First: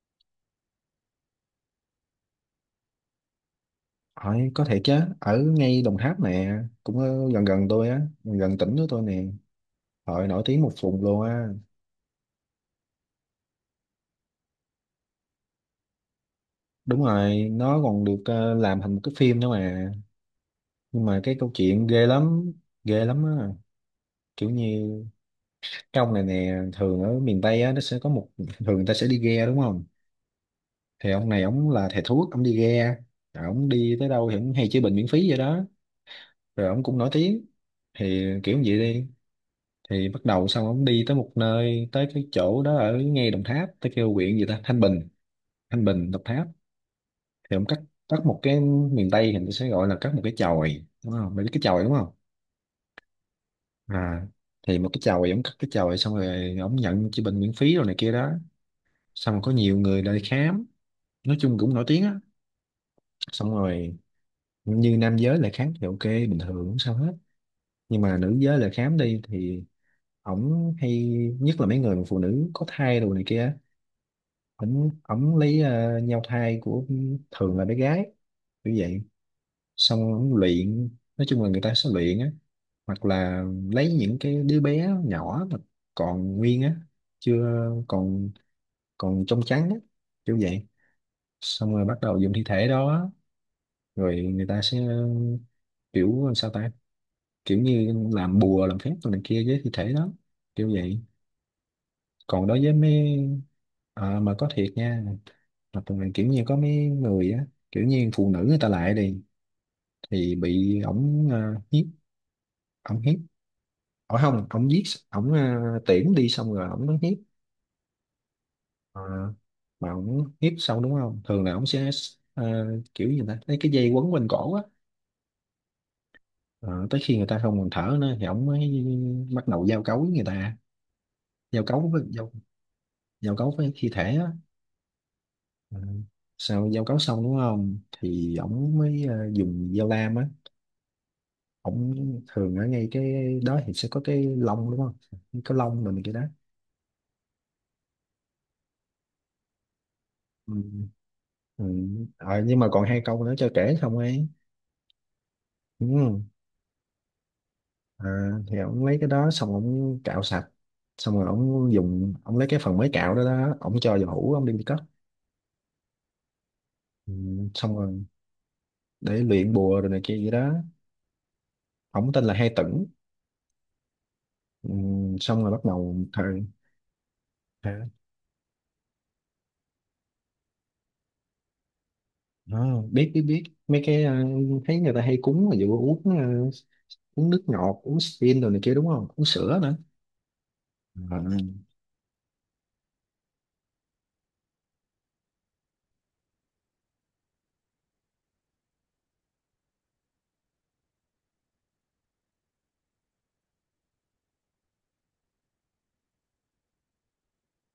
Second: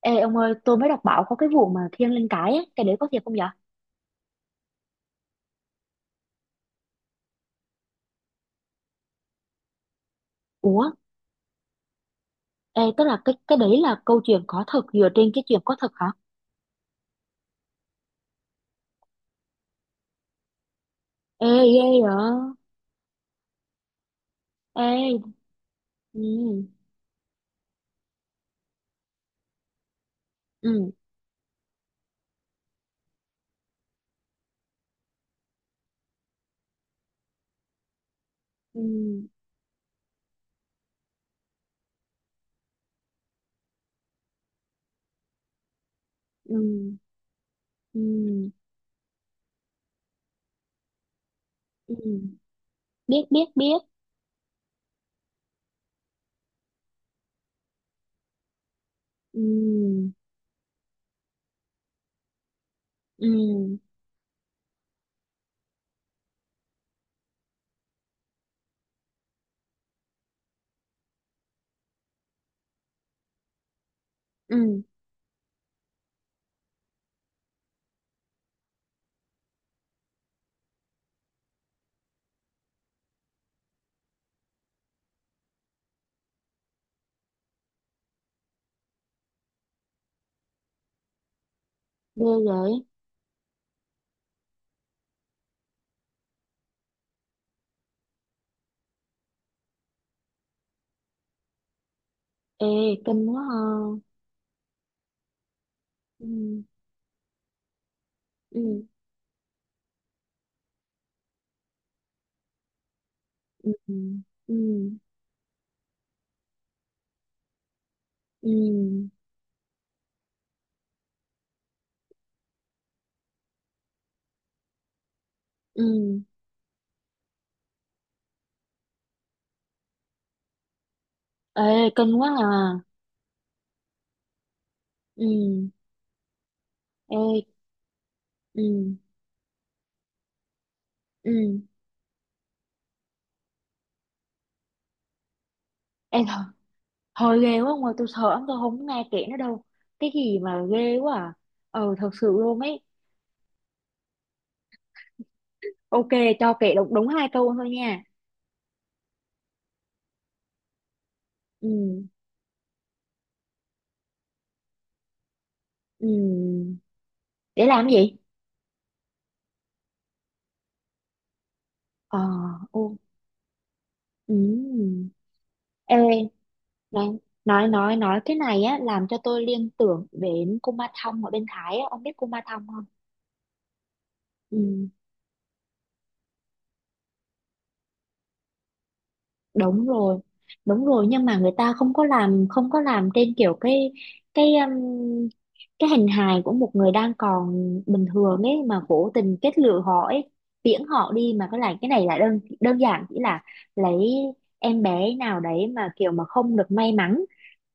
Ê ông ơi, tôi mới đọc báo có cái vụ mà thiêng lên cái ấy, cái đấy có thiệt không dạ? Hỏi có thể chứ, ở ngay Đồng Tháp nè, cũng gần gần tôi á, gần gần tỉnh của tôi nè. Hội nổi tiếng một Ủa, vùng luôn á. ê, tức là cái đấy là câu chuyện có thật dựa trên cái chuyện có thật hả? Đúng rồi, nó còn được làm thành một cái phim nữa mà. Nhưng mà cái Ê, câu ghê chuyện vậy? Ghê lắm á. Kiểu như Ê, cái ông này nè, ừ, thường ở miền Tây á, nó sẽ có một, thường người ta sẽ đi ghe đúng không? ừ, Thì ông này, ông là thầy thuốc, ông đi ghe. Rồi ông đi tới đâu thì ông hay chữa bệnh miễn phí vậy đó. Rồi ông cũng nổi tiếng. Thì kiểu như vậy ừ, đi. Thì bắt đầu xong ông đi tới một nơi, tới cái chỗ đó ở ngay Đồng Tháp, tới kêu huyện gì ta, Thanh Bình, Thanh Bình Đồng Tháp. ừ, Thì ông cắt, cắt một ừ, cái, miền Tây thì nó sẽ gọi là cắt một cái chòi, đúng không, mày biết cái chòi đúng ừ, không? biết, biết, biết, à thì một cái chòi, ông cắt cái chòi xong rồi ông nhận chữa bệnh miễn phí rồi này kia đó. Xong rồi ừ, có nhiều người lại khám, nói chung cũng nổi tiếng á. ừ, Xong rồi như nam giới lại khám thì ok, bình thường không sao hết. Nhưng mà nữ giới lại khám đi thì ổng hay, nhất là mấy người mà phụ nữ có thai đồ này kia, ừ, ổng ổng lấy nhau thai của, thường là bé gái, kiểu vậy. Xong ổng luyện, nói chung là người ta sẽ luyện á, hoặc là lấy những cái đứa bé nhỏ mà còn nguyên á, chưa, còn, còn trong trắng á, kiểu vậy. Xong rồi bắt đầu ghê dùng thi thể vậy? đó, rồi người ta sẽ, kiểu sao ta, kiểu như làm bùa làm phép rồi này kia với thi thể đó, kiểu vậy. Còn đối Ê, với mấy, kinh quá ha. Mà có thiệt nha, hoặc là kiểu Ừ, như có mấy người á, kiểu như phụ nữ người ta ừ, lại đi thì bị ổng hiếp, ổng hiếp, ừ, ở không ổng giết, ừ, ổng tiễn đi xong rồi ổng nó hiếp. Ờ, ừ, mà ổng hiếp xong đúng không, thường là ổng sẽ, à, kiểu gì ta, lấy cái dây quấn quanh cổ á. ừ, Ờ, tới khi người ta không còn thở nữa thì ổng mới bắt đầu giao cấu với người ta, ê, giao cấu với kinh quá giao, à. giao cấu với thi thể á. Ừ, Ừ. Sau giao cấu ê, xong đúng không thì ổng ừ, mới dùng dao lam á. ừ. Ổng, thường ở ngay cái đó thì sẽ có cái lông đúng không, cái lông mình này, cái Ê, đó. thôi ghê quá ông ơi, tôi sợ lắm, tôi không nghe kể nữa đâu. Cái gì Ừ. mà ghê quá à. Ừ. Ờ, thật sự Ờ, nhưng luôn mà ấy. còn hai câu nữa cho kể xong ấy. Ok, Ừ. cho kể đúng, đúng 2 câu thôi nha. à, thì ổng lấy cái đó xong ổng cạo sạch, xong rồi ổng Ừ, dùng, ổng lấy cái phần mới cạo đó đó, ổng cho vào hũ, ổng đem đi cất. ừ. Ừ. Để Xong làm cái rồi gì? để luyện bùa rồi này kia vậy đó. Ổng Ờ, tên là Hai Tửng. ô, Ừ. ừ. Xong rồi bắt đầu Ê, thời. nói, nói cái này á, làm cho tôi liên tưởng đến cô Ma Thông ở bên Thái á. Ông biết cô Ma Ờ, Thông không? biết biết biết mấy cái thấy Ừ. người ta hay cúng là vụ uống uống nước ngọt, uống stin rồi này kia đúng không, uống sữa nữa. Đúng rồi, đúng rồi, à, nhưng mà người ta không có làm trên kiểu cái cái um, cái hình hài của một người đang còn bình thường ấy mà cố tình kết lựa họ ấy, tiễn họ đi. Mà cái này là đơn đơn giản chỉ là lấy em bé nào đấy mà kiểu mà không được may mắn,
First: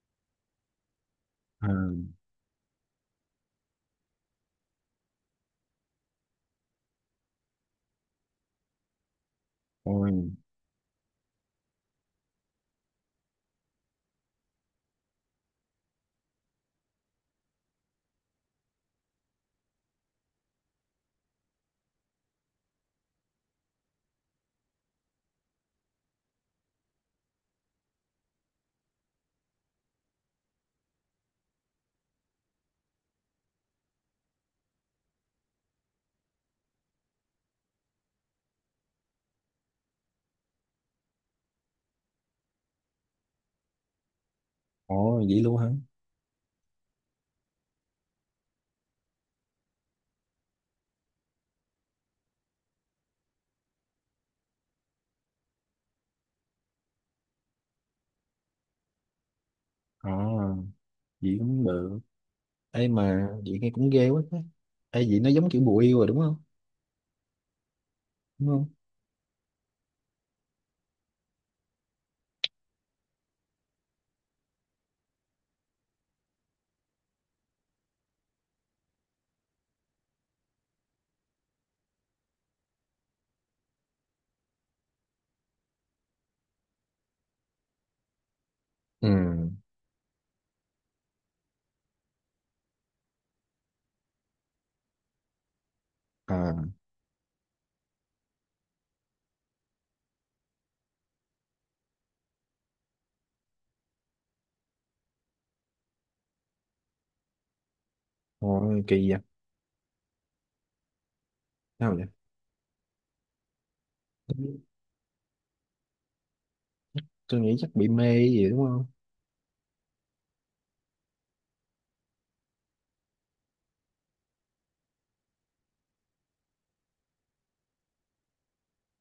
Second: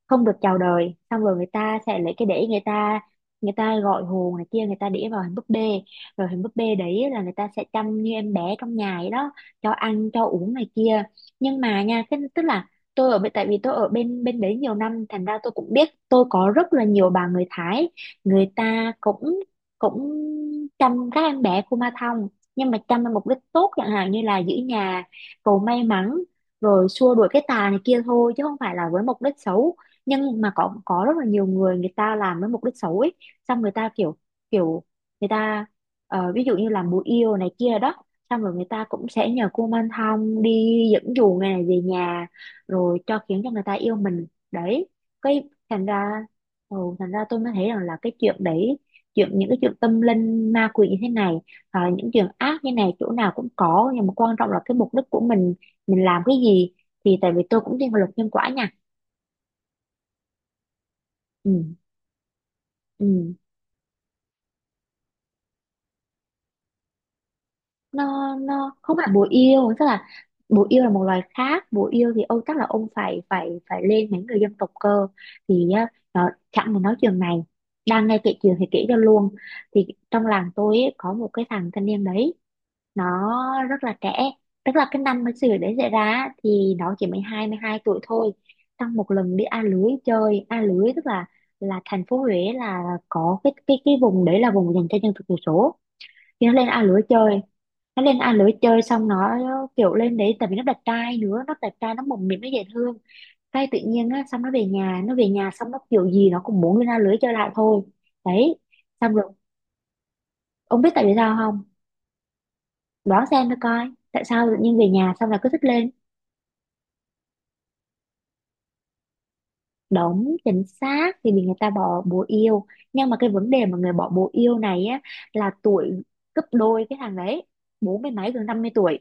không được chào đời, xong rồi người à, ta sẽ lấy cái đĩa, người ta gọi hồn này kia, người ta đĩa vào hình búp bê. Rồi hình búp bê đấy là người ta sẽ chăm như em bé trong nhà ấy đó, cho ăn Ôi, cho uống này kia. Nhưng mà nha cái, tức là tôi ở bên tại vì tôi ở bên bên đấy nhiều năm, thành ra tôi cũng biết, tôi có rất là nhiều bà người Thái. Người ta cũng cũng chăm các em bé Kuma Thong, nhưng mà chăm với mục đích tốt, chẳng hạn như là giữ nhà, cầu may mắn, rồi xua đuổi cái tà này kia thôi, chứ không phải là với mục đích xấu. Nhưng mà có rất là nhiều người, người ta làm với mục đích xấu ấy. Xong người ta kiểu, kiểu người ta ví dụ như làm bùa yêu này kia đó. Xong rồi người ta cũng sẽ nhờ cô Minh Thông đi dẫn dụ người này về nhà, rồi khiến cho người ta yêu mình đấy. ôi vậy Cái luôn hả. thành ra ừ, Thành ra, tôi mới thấy rằng là cái chuyện đấy, những cái chuyện tâm linh ma quỷ như thế này, những chuyện ác như này chỗ nào cũng có, nhưng mà quan trọng là cái mục đích của mình làm cái gì. Thì tại vì tôi cũng thiên về luật nhân quả nha. Ờ, vậy Ừ. cũng được. Ấy mà Ừ. vậy nghe cũng ghê quá á. Ấy vậy nó giống kiểu bùa yêu rồi đúng không, nó đúng không? nó không phải bồ yêu, tức là bồ yêu là một loài khác. Bồ yêu thì ông chắc là ông phải phải phải lên mấy người dân tộc cơ. Thì á, nó chẳng muốn nói chuyện này. Đang nghe kể chuyện thì kể cho luôn. Thì trong làng tôi ấy, có một cái thằng thanh niên đấy, nó rất là trẻ. Tức là cái năm mà sự việc đấy xảy ra á, thì nó chỉ mới 22 tuổi thôi. Trong một lần đi Ừ. A lưới chơi, A lưới tức là thành phố Huế, là có cái vùng đấy là vùng dành cho dân tộc thiểu số. Thì à nó lên A lưới chơi xong, nó kiểu lên đấy tại vì nó đẹp trai nữa, nó đẹp trai, nó mồm miệng nó dễ thương. Cái tự nhiên á, xong nó về nhà xong, nó kiểu gì nó cũng muốn lên A lưới chơi lại thôi. Đấy. Ôi kỳ Xong vậy. rồi, ông biết tại vì sao không? Sao vậy? Đoán xem nó coi, tại sao tự tôi, nhiên về nhà xong là cứ thích lên? tôi nghĩ chắc bị mê gì đúng không. Đúng, chính xác, thì vì người ta bỏ bồ yêu. Nhưng mà cái vấn đề mà người bỏ bồ yêu này á, là tuổi gấp đôi cái thằng đấy, bốn mươi mấy, gần 50 tuổi.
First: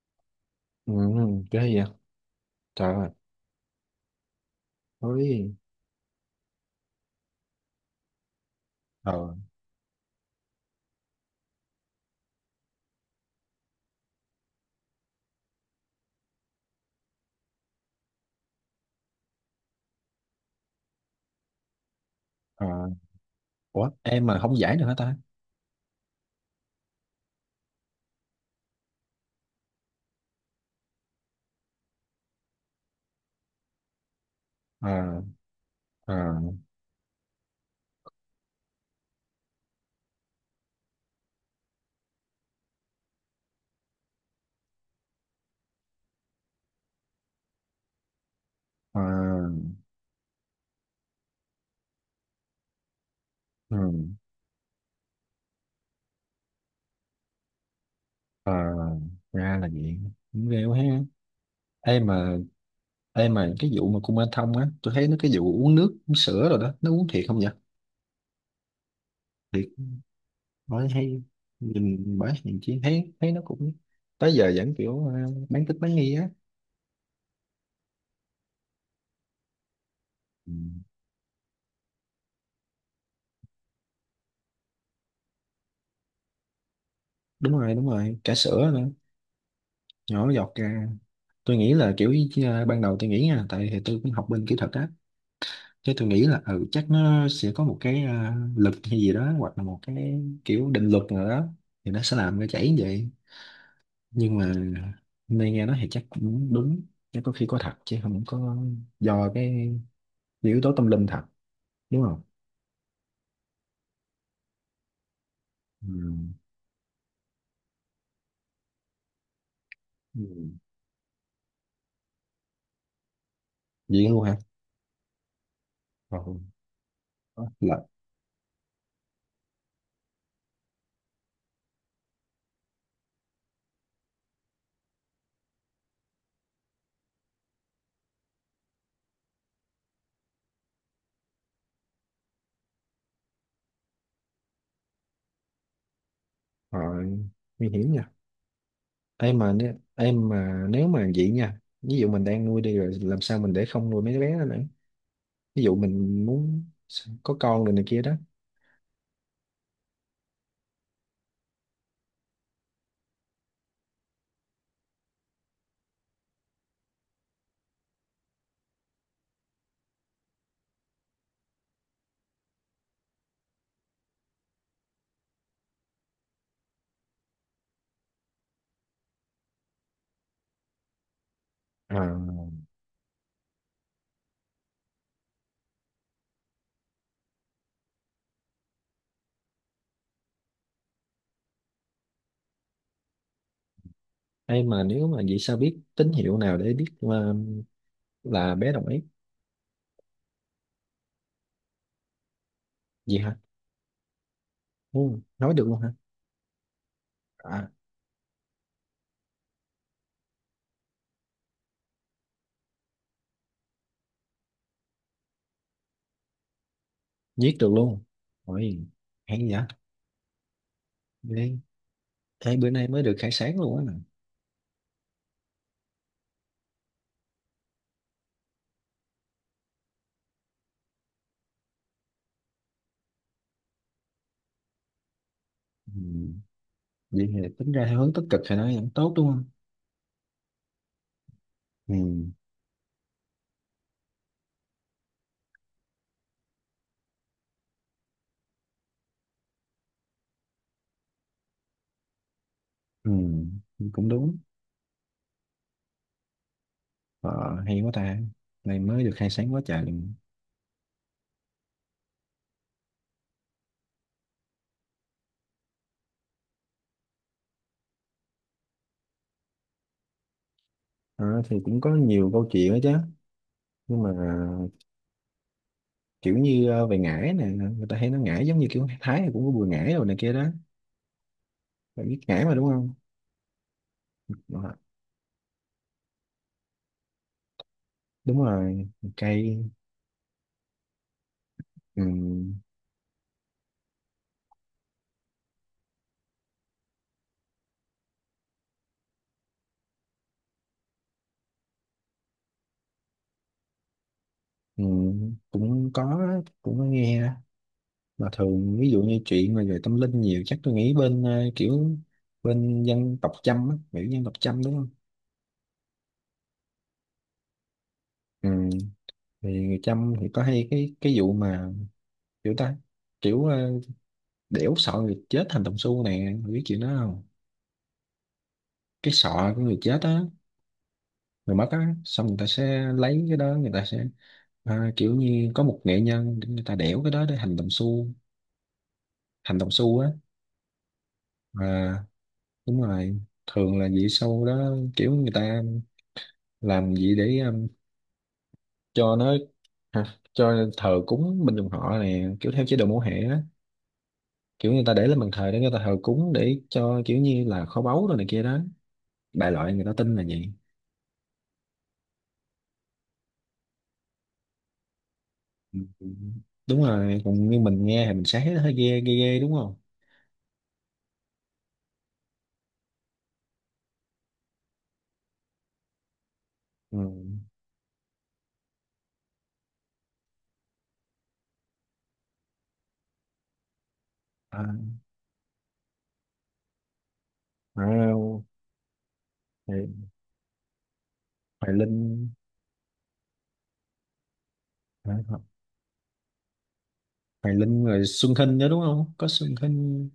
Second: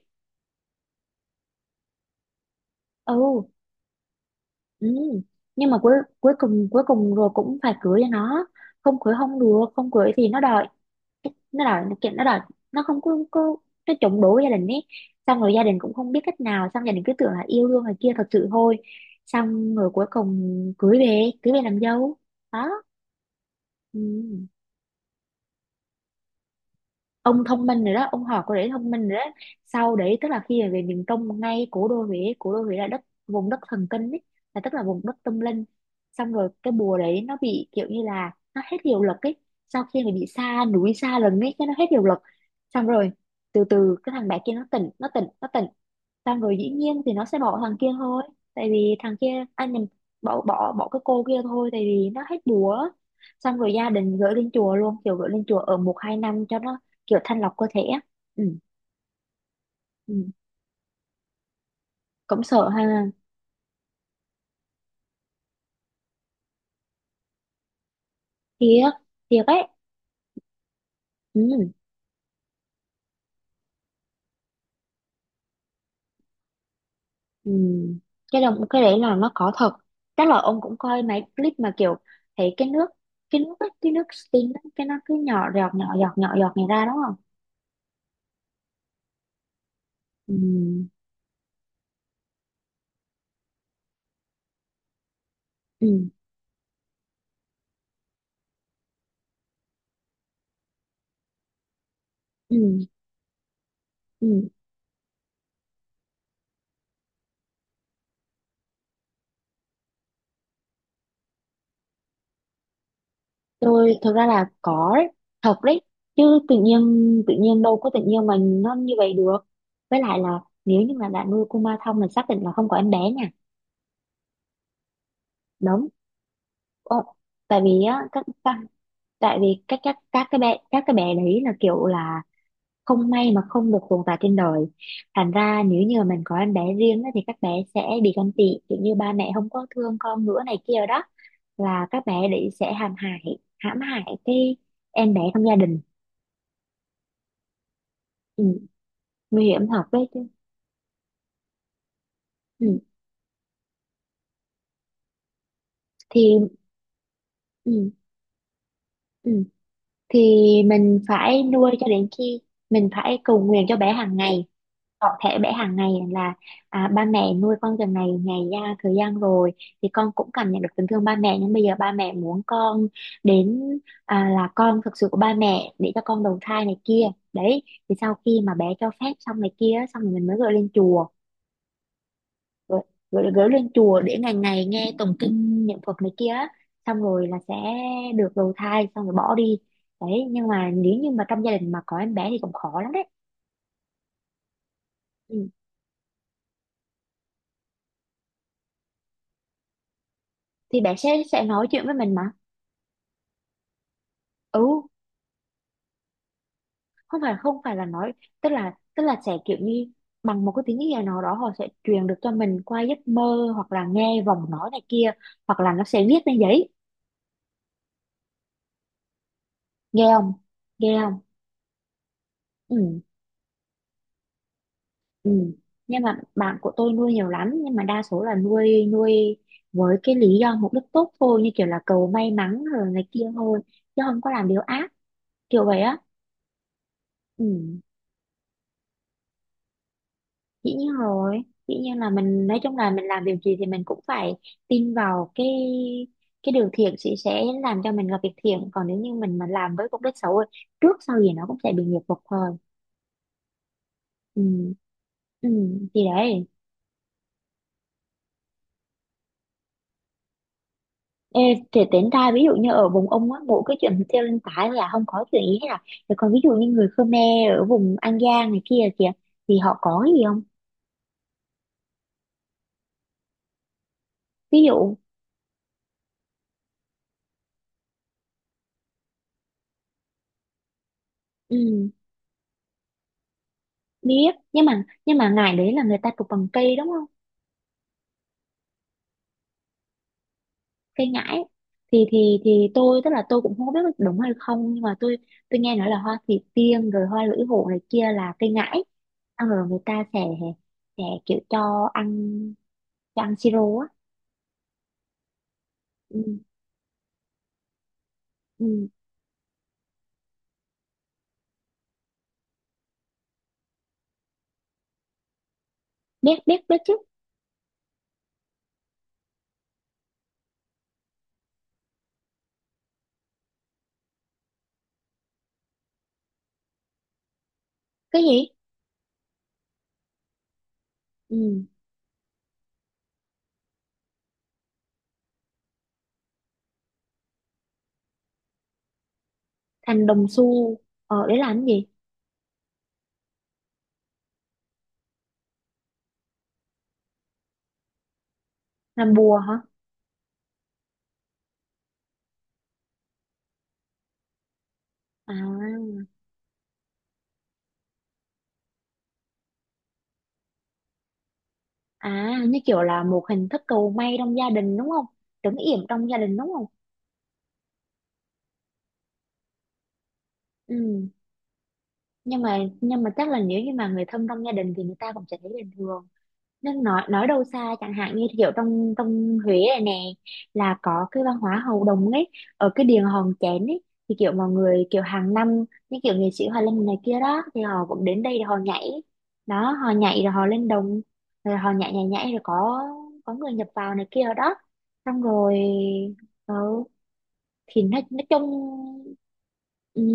Ừ, ghê vậy. Trời ơi, Ừ. Ừ. ôi. Nhưng mà cuối cuối cùng rồi cũng phải cưới cho nó, không Ờ, cưới không được, không cưới thì nó đòi nó kiện, nó đòi. Nó không có, Có, nó chống đối gia đình ấy. Xong rồi gia đình cũng không biết cách nào, xong gia đình cứ tưởng là yêu đương này kia thật sự thôi. Xong rồi cuối cùng cưới về làm dâu. Đó. ờ, ủa, em mà Ừ. không giải được hả ta. Ông thông minh rồi đó, ông học có để thông minh rồi đó. Sau đấy tức là khi mà về miền Trung, ngay cố đô Huế là đất vùng đất thần kinh ấy, là tức là vùng đất Ờ, tâm linh. ờ, Xong rồi cái bùa đấy nó bị kiểu như là nó hết hiệu lực ấy. Sau khi mà bị xa núi xa rừng ấy, cái nó hết hiệu lực. Xong rồi từ từ cái thằng bé kia nó tỉnh, nó tỉnh, nó tỉnh. Xong rồi dĩ nhiên thì nó sẽ bỏ thằng kia thôi, tại vì ờ, thằng kia anh nhầm, bỏ bỏ bỏ cái cô kia thôi, tại vì nó hết búa. Xong rồi gia ừ. đình gửi lên chùa luôn, kiểu gửi lên chùa ở 1 2 năm cho nó kiểu thanh lọc cơ thể á. Ờ, Ừ. ra là vậy, Ừ. cũng ghê quá ha. Ê mà, Cũng sợ ha. ê mà cái vụ mà Kuma Thông á, tôi thấy nó, cái vụ uống nước uống sữa rồi đó, nó uống thiệt không vậy? Thiệt thiệt Thiệt. ấy. Bởi hay Ừ. nhìn, bởi nhìn chi thấy, thấy nó cũng tới giờ vẫn kiểu bán tín bán nghi á. Ừ. Cái đấy là nó có thật. Chắc là Ừ. ông cũng coi mấy clip mà kiểu thấy cái nước ấy, cái nước steam ấy, cái nó cứ nhỏ giọt, nhỏ giọt, nhỏ giọt này ra đúng không? Đúng rồi, đúng rồi, cả sữa nữa nhỏ Ừ. giọt ra. Tôi nghĩ là kiểu, ban đầu tôi nghĩ nha, tại thì tôi cũng học bên kỹ thuật á. Thế tôi Ừ. nghĩ là ừ, chắc nó sẽ có một cái lực hay gì đó, hoặc là một cái kiểu định luật nào đó thì nó sẽ làm nó chảy Ừ. như vậy. Nhưng Ừ. mà hôm nay nghe nói thì chắc cũng đúng. Chắc có khi có thật chứ không có do cái yếu tố tâm linh thật đúng không. Tôi thực ra là có đấy, thật đấy Ừ. chứ. Tự nhiên tự nhiên đâu có tự nhiên mà nó như vậy được. Với lại là Ừ. nếu như mà đã nuôi Kuma thông là xác định là không có em bé nha. Vậy luôn hả. Đúng. Ồ, Ờ, tại vì là á tại vì các cái bé, cái bé đấy là kiểu là không may mà không được tồn tại trên đời, thành ra nếu như mà mình có em bé riêng á, thì các bé sẽ bị ganh tị, kiểu như ba mẹ không có thương con nữa này kia đó. Là các bé đấy sẽ hãm hại, cái em bé trong gia đình. rồi, nguy hiểm nha. Ừ. Em Nguy mà hiểm nếu, thật đấy chứ. em mà nếu mà vậy nha, ví dụ mình đang nuôi đi Ừ. rồi làm sao mình để không nuôi mấy đứa bé đó nữa, ví dụ mình Thì muốn có con rồi này ừ. kia đó. Ừ. Thì mình phải nuôi cho đến khi, mình phải cầu nguyện cho bé hàng ngày. Có thể bé hàng ngày là ba mẹ nuôi con từ ngày ngày ra thời gian rồi, thì con cũng cảm nhận được tình thương ba mẹ, nhưng bây giờ ba mẹ muốn con đến là con thực sự của ba mẹ, để cho con đầu thai này kia. Đấy. Thì sau khi mà bé cho phép xong này kia, xong rồi mình mới gửi lên chùa, À. gửi, gửi lên chùa để ngày ngày nghe tụng kinh niệm Phật này kia á. Xong rồi là sẽ được đầu thai, xong rồi bỏ đi. Đấy, nhưng mà nếu như mà trong gia đình mà có em bé thì cũng khó lắm đấy. Em mà nếu mà vậy, Ừ. sao biết tín hiệu nào để biết mà là bé đồng ý? Thì bé sẽ nói chuyện với mình mà. Vậy hả? Ừ. Ừ. Nói được luôn hả? không phải không À, phải là nói, tức là sẽ kiểu như bằng một cái tiếng gì nào đó, họ sẽ truyền được cho mình qua giấc mơ, hoặc là nghe vòng nói này kia, hoặc là nó sẽ viết lên giấy. viết được luôn. Ôi, hay vậy. Nghe không, nghe không. Ghê. Thế bữa nay Ừ. mới được khai sáng luôn á. Ừ. Nhưng mà bạn của tôi nuôi nhiều lắm, nhưng mà đa số là nuôi, với cái lý do mục đích tốt thôi, như kiểu là cầu may mắn rồi này kia thôi, chứ không có làm điều ác kiểu vậy á. Ừ. Vậy thì Ừ. tính ra theo hướng tích cực thì nó vẫn tốt đúng không? Dĩ nhiên rồi. Dĩ Ừ. nhiên là mình, nói chung là mình làm điều gì thì mình cũng phải tin vào cái, điều thiện sẽ, làm cho mình gặp việc thiện. Còn nếu như mình mà làm với mục đích xấu ấy, trước sau gì nó cũng sẽ bị nghiệp phục thôi. Ừ. Cũng đúng. Ừ. Ừ. Thì đấy. Ờ, hay quá ta. Này mới được khai sáng quá trời liền. Ê, thì tính ra ví dụ như ở vùng ông á mỗi cái chuyện treo lên tải là không có chuyện gì hết à, thì còn ví dụ như người Khmer ở vùng An Giang này kia kìa, thì họ có cái gì không? Ờ, thì cũng có nhiều câu chuyện đó chứ. Nhưng mà Ví dụ. kiểu như về ngải nè. Người ta hay nói ngải, giống như kiểu Thái thì cũng có bùi ngải rồi này kia đó. Ừ, Bạn biết ngải mà đúng không? biết, Ờ, nhưng mà ngải đấy là người ta chụp bằng cây đúng không? đúng rồi. Cây. Cây ngải. Ừ. Thì tôi, tức là tôi cũng không biết có đúng hay không, nhưng mà tôi nghe nói là hoa thủy tiên rồi hoa lưỡi hổ này kia là cây ngải ăn, rồi người ta sẽ kiểu cho ăn, siro á. Ừ. Cũng có, Ừ, cũng có nghe. Mà thường ừ. ví dụ như chuyện mà về tâm linh nhiều, chắc tôi nghĩ bên kiểu bên dân tộc Chăm á, kiểu dân tộc Chăm đúng không. Biết, biết, biết chứ. Ừ. Thì người Chăm thì có hay cái vụ mà, kiểu ta, kiểu đẽo sọ người chết thành đồng xu nè. Mày biết chuyện đó không? Cái gì? Cái sọ của người chết á, người Ừ. mất á, xong người ta sẽ lấy cái đó, người ta sẽ kiểu như có một nghệ nhân để người ta đẽo cái đó để thành đồng xu, thành đồng xu Thành á. đồng xu. Để làm cái gì? à, Đúng rồi, thường là vậy. Sau đó kiểu người ta làm gì để Làm cho nó. bùa hả? Hả? Cho thờ cúng bên dòng họ này, kiểu theo chế độ mẫu hệ á. Kiểu người ta để lên bàn thờ để người ta thờ À, cúng, để cho kiểu như là kho báu rồi này kia đó. Đại loại người ta tin là vậy. à, như kiểu là một hình thức cầu may trong gia đình đúng không? Trấn Ừ. yểm trong gia đình đúng không? Đúng rồi, còn như mình nghe thì mình sẽ thấy nó hơi ghê ghê ghê đúng không. Ừ. Nhưng mà chắc là nếu như mà người thân trong gia đình thì người ta cũng sẽ thấy bình thường. Nên Ừ. Nói đâu xa, chẳng hạn như kiểu trong trong Huế này nè, là có cái văn hóa hầu đồng ấy, ở cái điện Hòn Chén ấy. Thì kiểu mọi à, người kiểu hàng năm, như kiểu nghệ sĩ Hoài Linh này kia đó, thì họ cũng đến đây à, để họ nhảy. Đó, Hoài, họ nhảy rồi họ lên đồng, rồi họ Hoài nhảy, nhảy, Linh. nhảy, rồi có người nhập vào này kia đó. à, Xong Ho- rồi ừ, Hoài thì Linh rồi nói Xuân chung Hinh nữa đúng không, có Xuân ừ, Hinh.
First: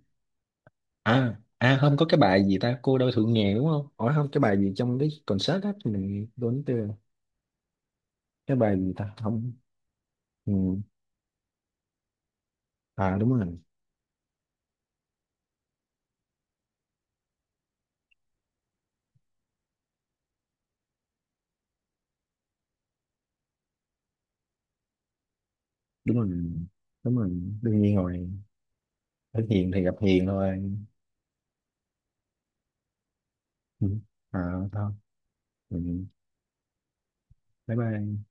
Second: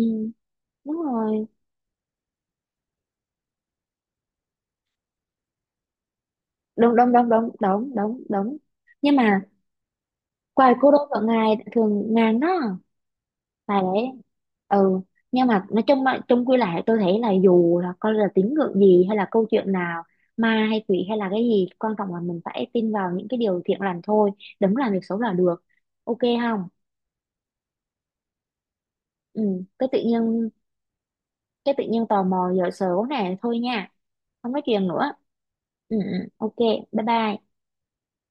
đúng rồi, À không, có cái bài gì ta, cô đơn thượng nghèo đúng không, hỏi không, cái bài gì trong cái concert á, mình quên tiêu rồi. đúng, đúng, đúng, đúng, đúng, đúng, Cái đúng, bài gì ta nhưng mà không. Ừ. quài cô đơn ở ngài thường ngàn đó. À đúng rồi. Và đấy. Ừ. Nhưng mà nói chung mà chung quy lại, tôi thấy là dù là coi là tín ngưỡng gì hay là câu chuyện nào, ma hay quỷ hay là cái gì, quan trọng là mình phải tin vào những cái điều thiện lành thôi, đừng làm việc xấu là được, Đúng ok rồi, không? đúng rồi, đương nhiên rồi, hết Ừ, hiền thì gặp hiền thôi. cái tự nhiên tò mò giờ sớm nè thôi Ừ. nha. À, Không nói chuyện thôi. nữa. Ừ. Ừ, ừ, ok. Bye bye. Bye bye.